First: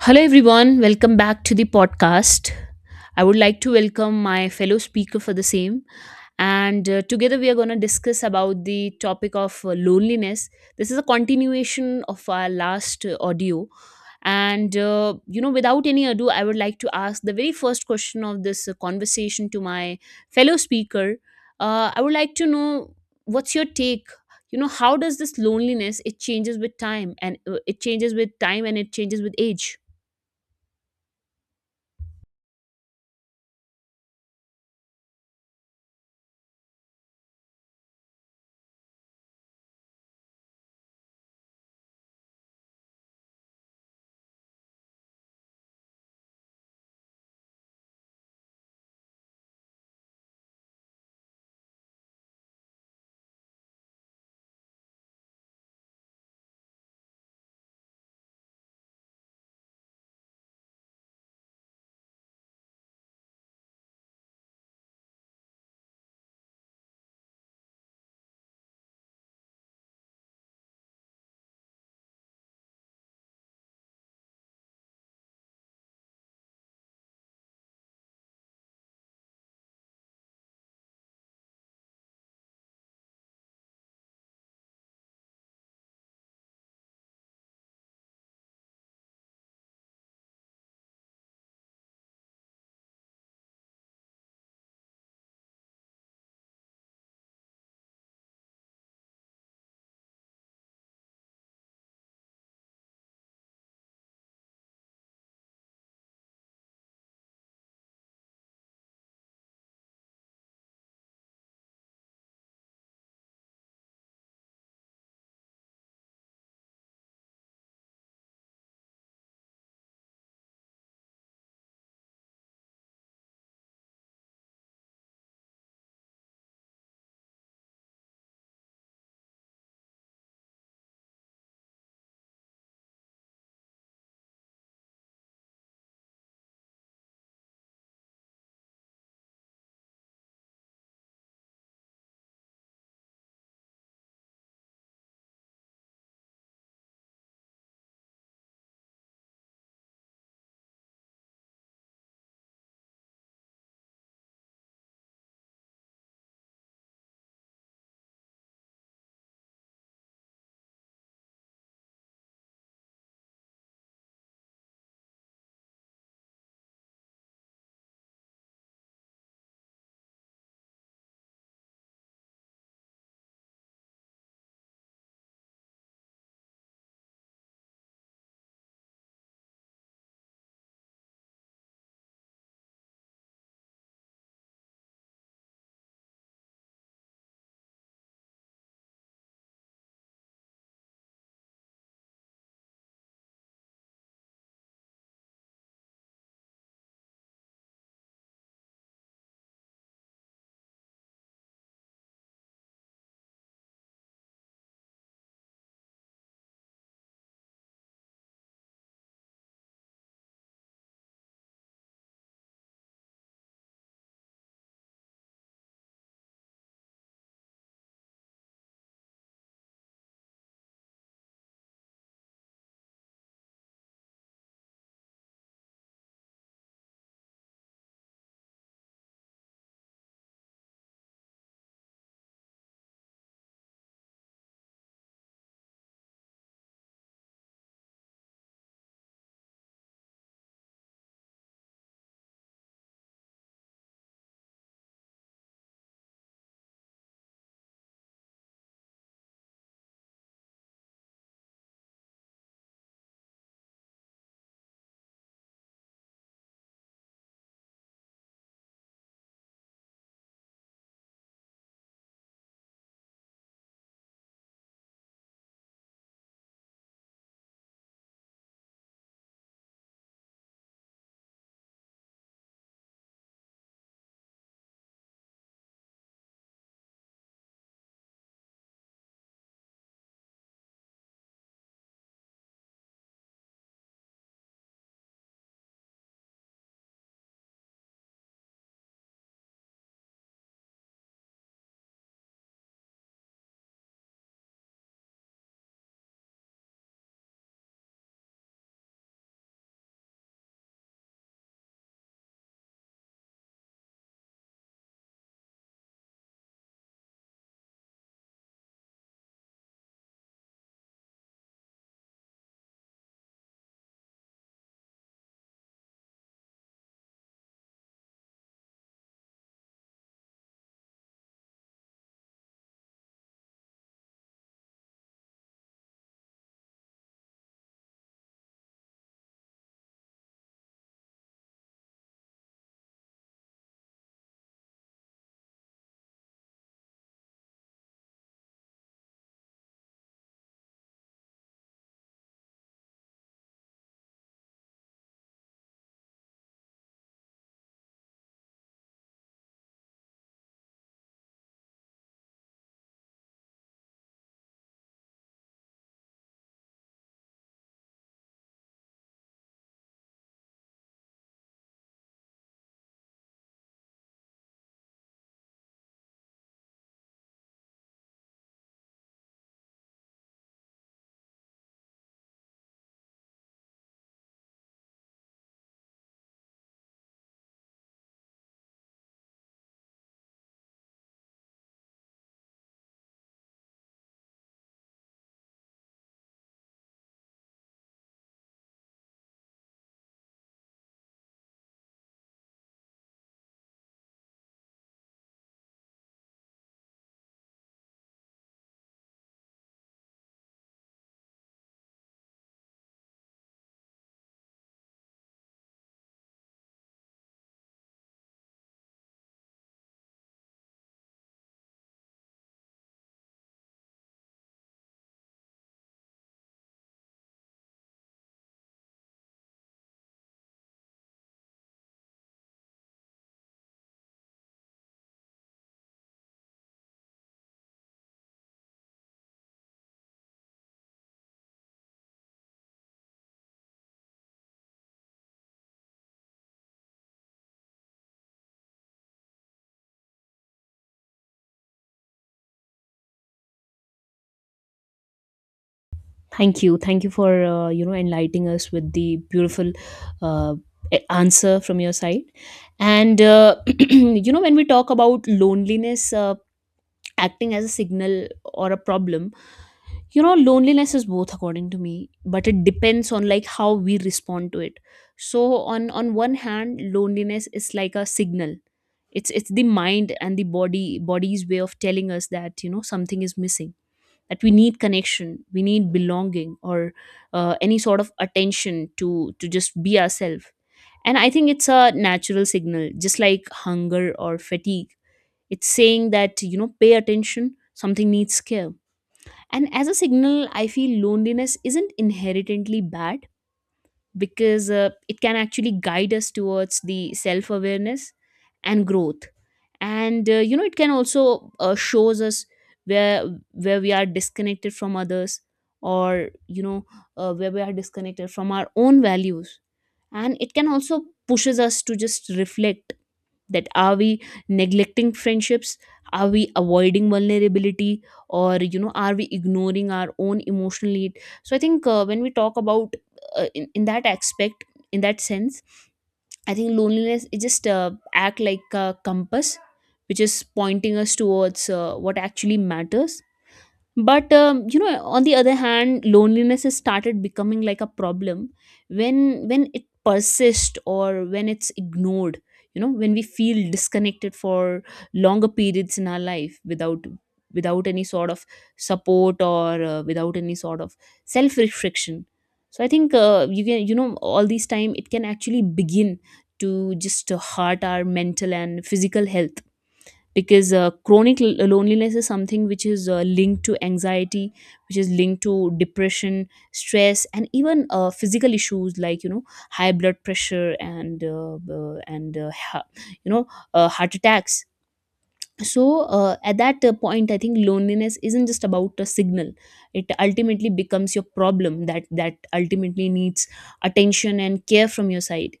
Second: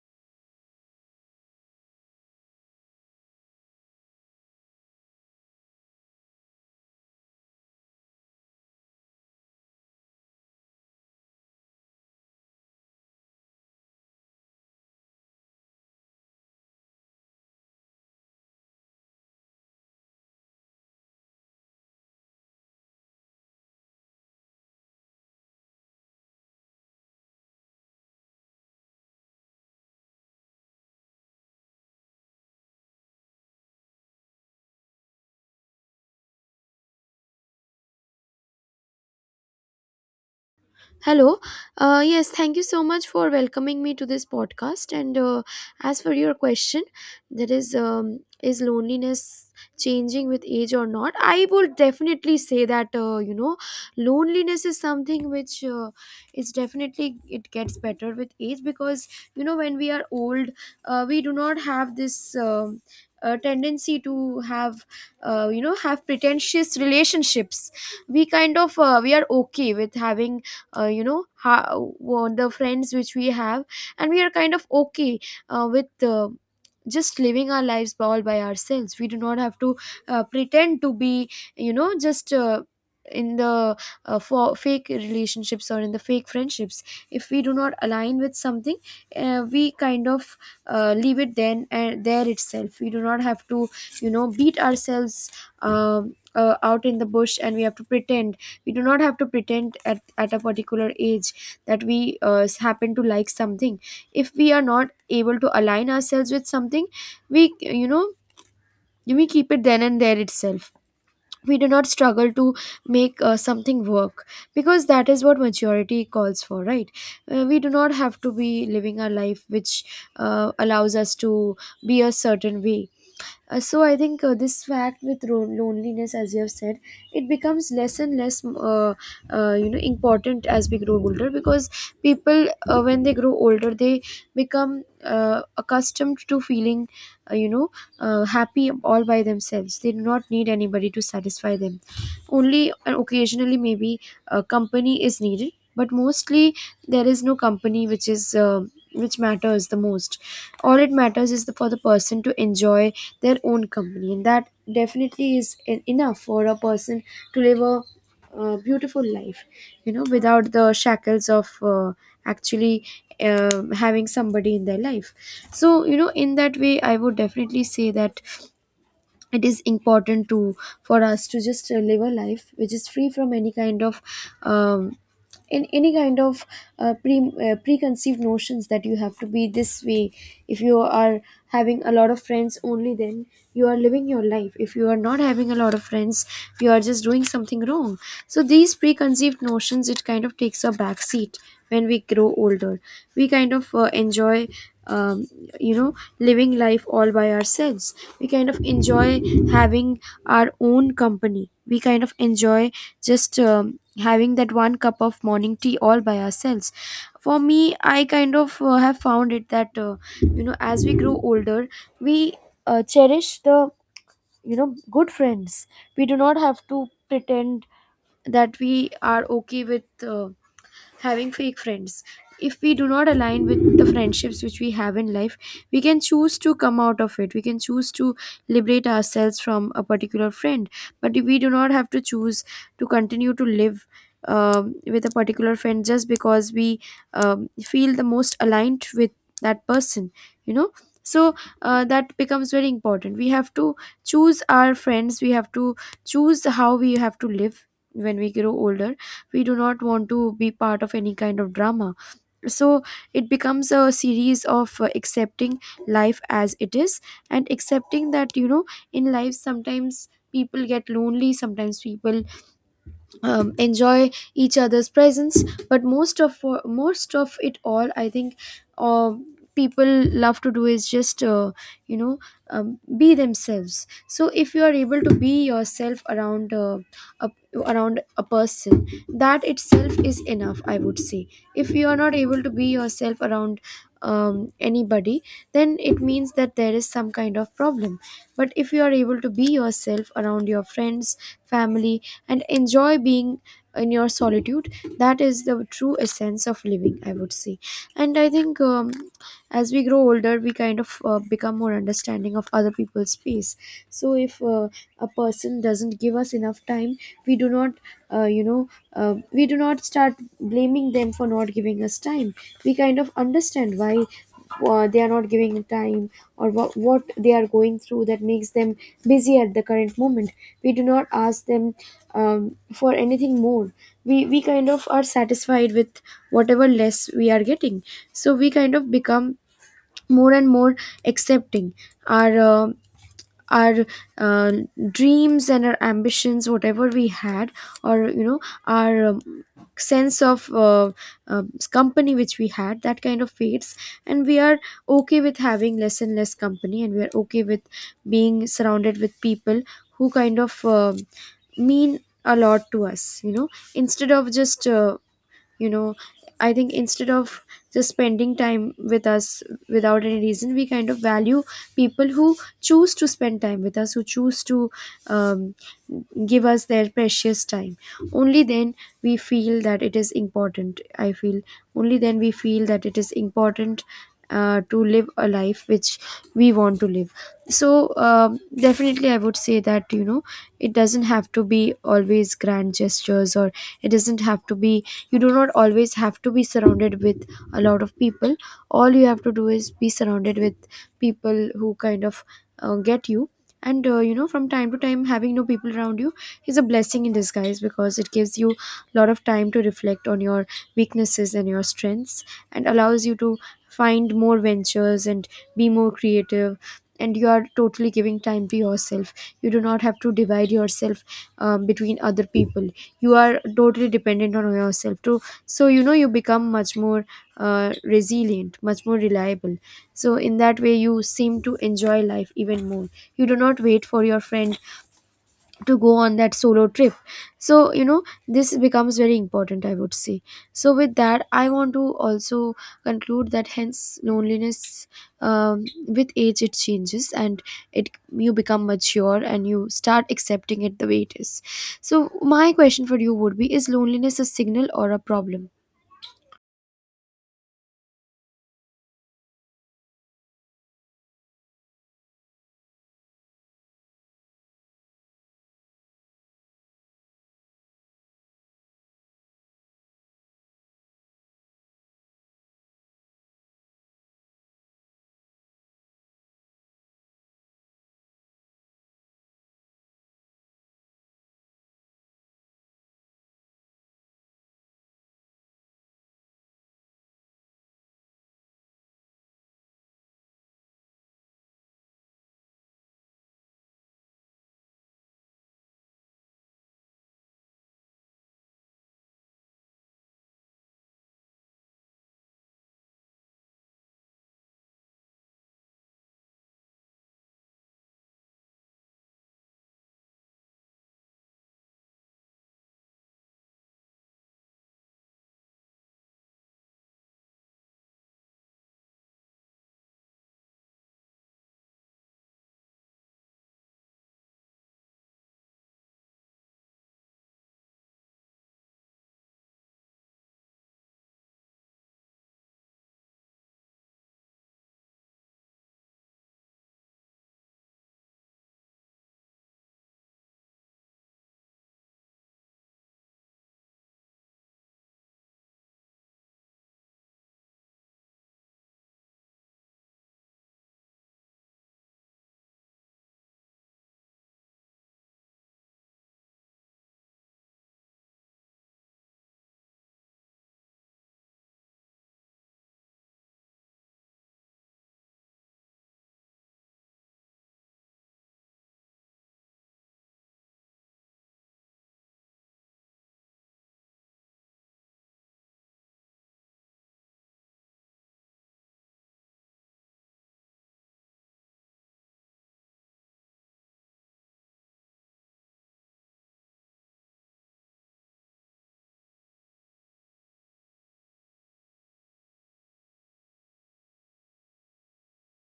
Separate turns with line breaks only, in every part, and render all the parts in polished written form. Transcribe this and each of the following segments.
Hello, everyone. Welcome back to the podcast. I would like to welcome my fellow speaker for the same. And together, we are going to discuss about the topic of loneliness. This is a continuation of our last audio. And without any ado, I would like to ask the very first question of this conversation to my fellow speaker. I would like to know what's your take? You know, how does this loneliness, it changes with time and it changes with age?
Hello. Yes, thank you so much for welcoming me to this podcast. And as for your question, that is loneliness changing with age or not? I would definitely say that you know, loneliness is something which is definitely it gets better with age because you know when we are old, we do not have this. Tendency to have you know have pretentious relationships. We kind of we are okay with having, you know how the friends which we have, and we are kind of okay with just living our lives all by ourselves. We do not have to pretend to be, you know, just in the for fake relationships or in the fake friendships. If we do not align with something, we kind of leave it then and there itself. We do not have to, you know, beat ourselves out in the bush, and we have to pretend. We do not have to pretend at a particular age that we happen to like something. If we are not able to align ourselves with something, we, you know, we keep it then and there itself. We do not struggle to make something work, because that is what maturity calls for, right? We do not have to be living our life which allows us to be a certain way. So I think this fact with loneliness, as you have said, it becomes less and less, you know, important as we grow older, because people, when they grow older, they become accustomed to feeling, you know, happy all by themselves. They do not need anybody to satisfy them. Only and occasionally, maybe company is needed, but mostly there is no company which is. Which matters the most. All it matters is the, for the person to enjoy their own company, and that definitely is enough for a person to live a beautiful life, you know, without the shackles of actually uh, having somebody in their life. So, you know, in that way I would definitely say that it is important to, for us to just live a life which is free from any kind of um, in any kind of preconceived notions that you have to be this way. If you are having a lot of friends, only then you are living your life. If you are not having a lot of friends, you are just doing something wrong. So these preconceived notions, it kind of takes a back seat when we grow older. We kind of enjoy, um, you know, living life all by ourselves. We kind of enjoy having our own company. We kind of enjoy just having that one cup of morning tea all by ourselves. For me, I kind of have found it that you know, as we grow older, we cherish the, you know, good friends. We do not have to pretend that we are okay with having fake friends. If we do not align with the friendships which we have in life, we can choose to come out of it. We can choose to liberate ourselves from a particular friend. But we do not have to choose to continue to live with a particular friend just because we feel the most aligned with that person, you know. So that becomes very important. We have to choose our friends, we have to choose how we have to live. When we grow older, we do not want to be part of any kind of drama. So it becomes a series of accepting life as it is, and accepting that, you know, in life sometimes people get lonely, sometimes people enjoy each other's presence. But most of, most of it all, I think, uh, people love to do is just you know, be themselves. So if you are able to be yourself around, a, around a person, that itself is enough, I would say. If you are not able to be yourself around anybody, then it means that there is some kind of problem. But if you are able to be yourself around your friends, family, and enjoy being in your solitude, that is the true essence of living, I would say. And I think, as we grow older, we kind of become more understanding of other people's space. So if a person doesn't give us enough time, we do not you know, we do not start blaming them for not giving us time. We kind of understand why they are not giving time, or what they are going through that makes them busy at the current moment. We do not ask them for anything more. We kind of are satisfied with whatever less we are getting. So we kind of become more and more accepting. Our our uh, dreams and our ambitions, whatever we had, or you know, our sense of uh, company which we had, that kind of fades. And we are okay with having less and less company, and we are okay with being surrounded with people who kind of mean a lot to us, you know, instead of just you know, I think instead of just spending time with us without any reason. We kind of value people who choose to spend time with us, who choose to um, give us their precious time. Only then we feel that it is important. I feel only then we feel that it is important to live a life which we want to live. So, definitely I would say that, you know, it doesn't have to be always grand gestures, or it doesn't have to be, you do not always have to be surrounded with a lot of people. All you have to do is be surrounded with people who kind of get you. And you know, from time to time, having no people around you is a blessing in disguise, because it gives you a lot of time to reflect on your weaknesses and your strengths, and allows you to find more ventures and be more creative. And you are totally giving time to yourself. You do not have to divide yourself between other people. You are totally dependent on yourself too. So, you know, you become much more resilient, much more reliable. So in that way you seem to enjoy life even more. You do not wait for your friend to go on that solo trip. So, you know, this becomes very important, I would say. So with that I want to also conclude that hence loneliness, with age it changes, and it, you become mature and you start accepting it the way it is. So my question for you would be, is loneliness a signal or a problem?
Thank you. Thank you for enlightening us with the beautiful uh, answer from your side. And you know when we talk about loneliness acting as a signal or a problem, you know loneliness is both according to me, but it depends on like how we respond to it. So on one hand, loneliness is like a signal. It's the mind and the body's way of telling us that you know something is missing, that we need connection, we need belonging or any sort of attention to just be ourselves. And I think it's a natural signal, just like hunger or fatigue. It's saying that you know pay attention, something needs care. And as a signal, I feel loneliness isn't inherently bad, because it can actually guide us towards the self awareness and growth. And you know it can also shows us where we are disconnected from others, or you know where we are disconnected from our own values. And it can also pushes us to just reflect that are we neglecting friendships, are we avoiding vulnerability, or you know are we ignoring our own emotional need. So I think when we talk about in that aspect, in that sense, I think loneliness it just act like a compass which is pointing us towards what actually matters. But you know on the other hand loneliness has started becoming like a problem, when it persists or when it's ignored. You know when we feel disconnected for longer periods in our life without any sort of support, or without any sort of self restriction. So I think you can you know all this time it can actually begin to just hurt our mental and physical health, because chronic loneliness is something which is linked to anxiety, which is linked to depression, stress, and even physical issues like you know high blood pressure and you know heart attacks. So at that point I think loneliness isn't just about a signal, it ultimately becomes your problem that ultimately needs attention and care from your side.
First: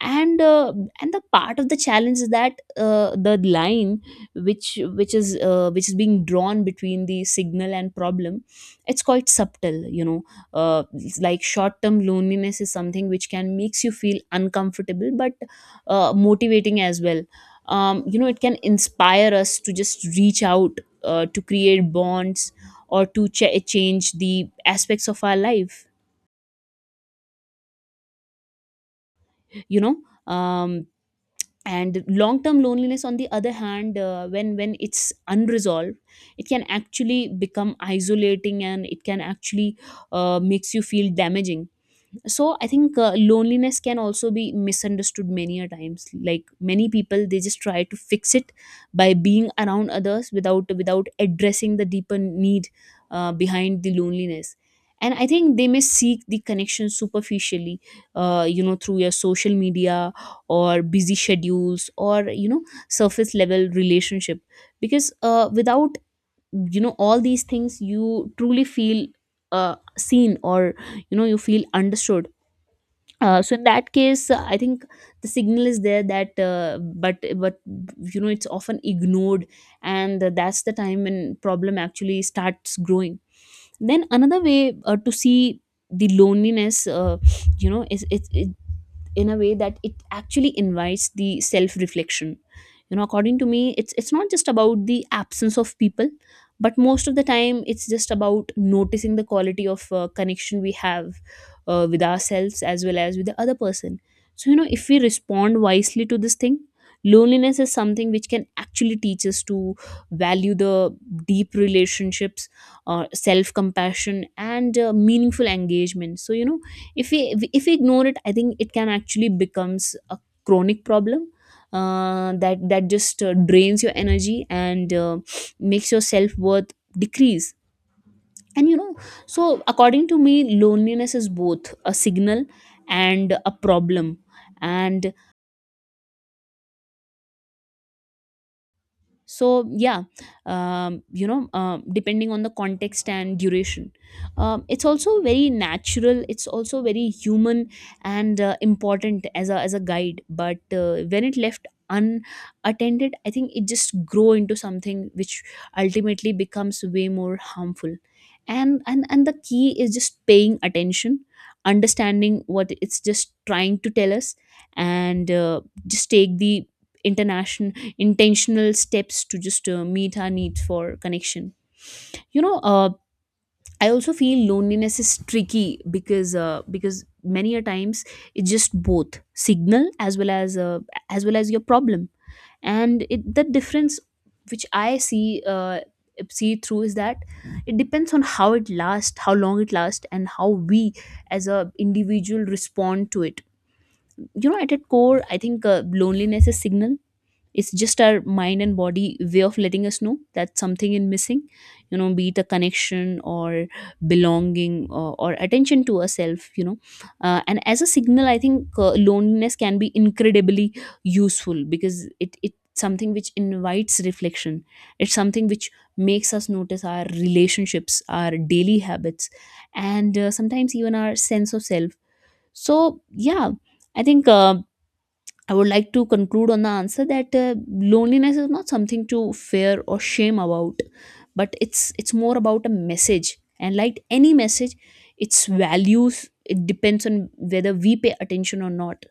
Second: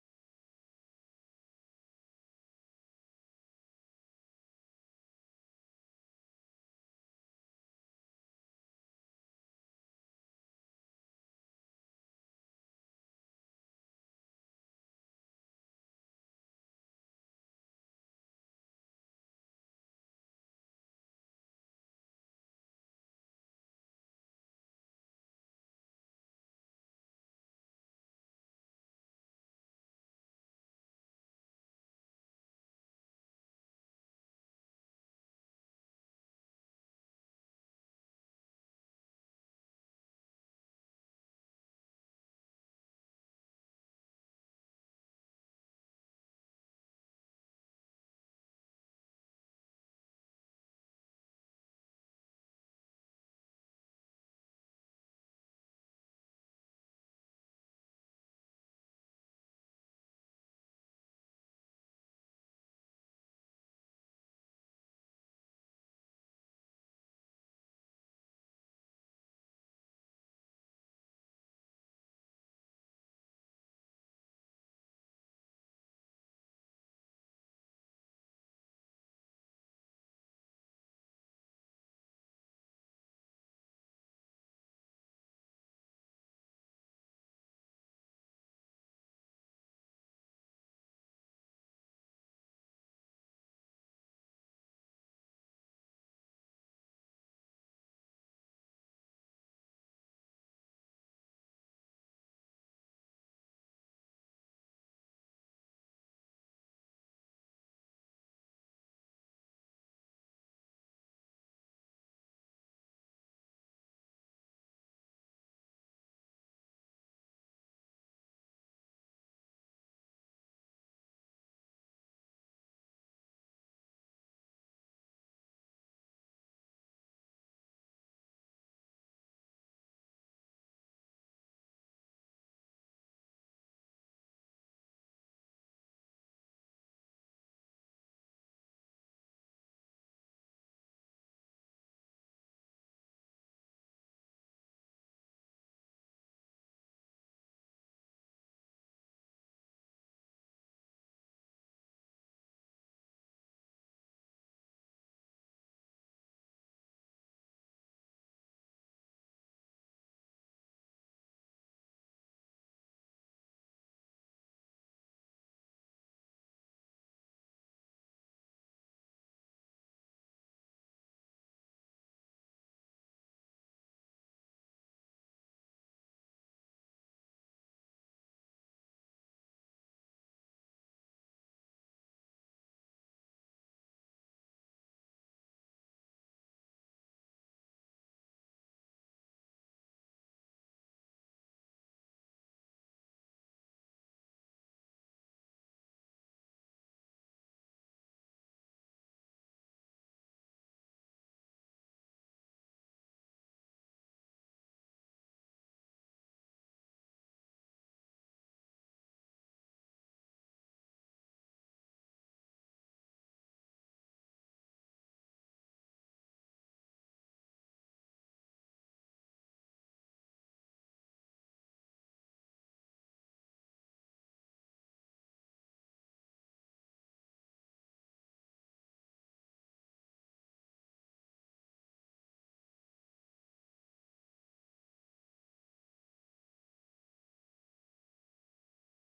And uh, and the part of the challenge is that the line which is being drawn between the signal and problem, it's quite subtle. You know it's like short term loneliness is something which can makes you feel uncomfortable, but motivating as well. You know it can inspire us to just reach out, to create bonds, or to change the aspects of our life, you know. um and long term loneliness on the other hand, when it's unresolved, it can actually become isolating, and it can actually makes you feel damaging. So I think loneliness can also be misunderstood many a times, like many people they just try to fix it by being around others without addressing the deeper need behind the loneliness. And I think they may seek the connection superficially, you know through your social media, or busy schedules, or you know surface level relationship, because without you know all these things you truly feel seen, or you know you feel understood. So in that case I think the signal is there, that but you know it's often ignored, and that's the time when problem actually starts growing. Then another way to see the loneliness, you know is it in a way that it actually invites the self reflection. You know according to me it's not just about the absence of people, but most of the time it's just about noticing the quality of connection we have with ourselves as well as with the other person. So you know if we respond wisely to this thing, loneliness is something which can actually teach us to value the deep relationships, self compassion, and meaningful engagement. So you know if we if we ignore it, I think it can actually becomes a chronic problem, that just drains your energy and makes your self-worth decrease. And you know, so according to me loneliness is both a signal and a problem. And so yeah, you know depending on the context and duration, it's also very natural, it's also very human, and important as a guide, but when it left unattended I think it just grow into something which ultimately becomes way more harmful. And the key is just paying attention, understanding what it's just trying to tell us, and just take the international intentional steps to just meet our needs for connection. You know I also feel loneliness is tricky, because many a times it's just both signal as well as your problem. And the difference which I see see through is that it depends on how it lasts how long it lasts, and how we as a individual respond to it. You know at its core I think loneliness is signal, it's just our mind and body way of letting us know that something is missing. You know be it a connection or belonging, or attention to ourselves, you know. And as a signal I think loneliness can be incredibly useful, because it something which invites reflection. It's something which makes us notice our relationships, our daily habits, and sometimes even our sense of self. So yeah, I think I would like to conclude on the answer that loneliness is not something to fear or shame about, but it's more about a message. And like any message, its values, it depends on whether we pay attention or not.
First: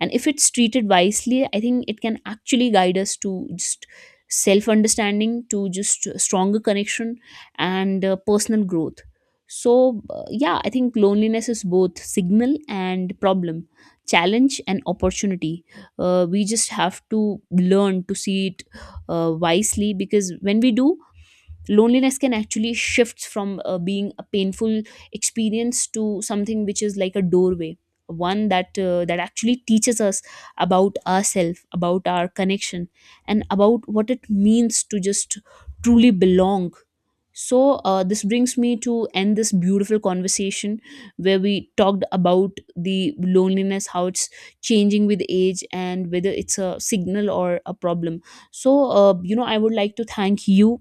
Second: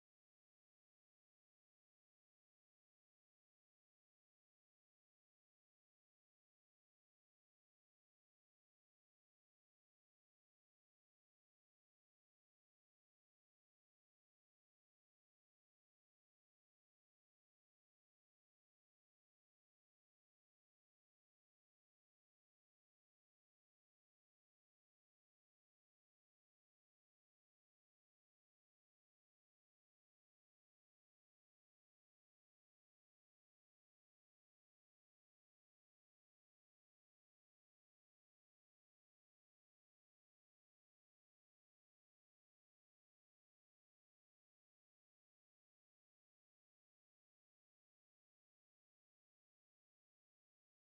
And if it's treated wisely, I think it can actually guide us to just self understanding, to just stronger connection, and personal growth. So yeah, I think loneliness is both signal and problem, challenge and opportunity. We just have to learn to see it wisely, because when we do, loneliness can actually shift from being a painful experience to something which is like a doorway, one that that actually teaches us about ourselves, about our connection, and about what it means to just truly belong. So this brings me to end this beautiful conversation where we talked about the loneliness, how it's changing with age, and whether it's a signal or a problem. So you know I would like to thank you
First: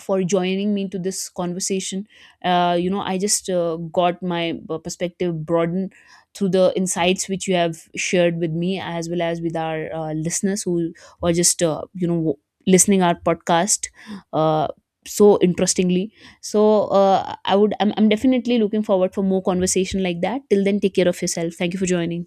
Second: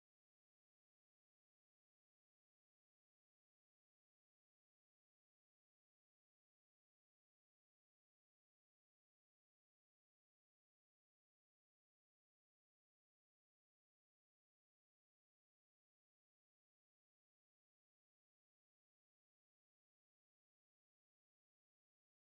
for joining me to this conversation. You know I just got my perspective broadened through the insights which you have shared with me as well as with our listeners who are just listening our podcast. uh, so interestingly, so I'm definitely looking forward for more conversation like that. Till then, take care of yourself. Thank you for joining.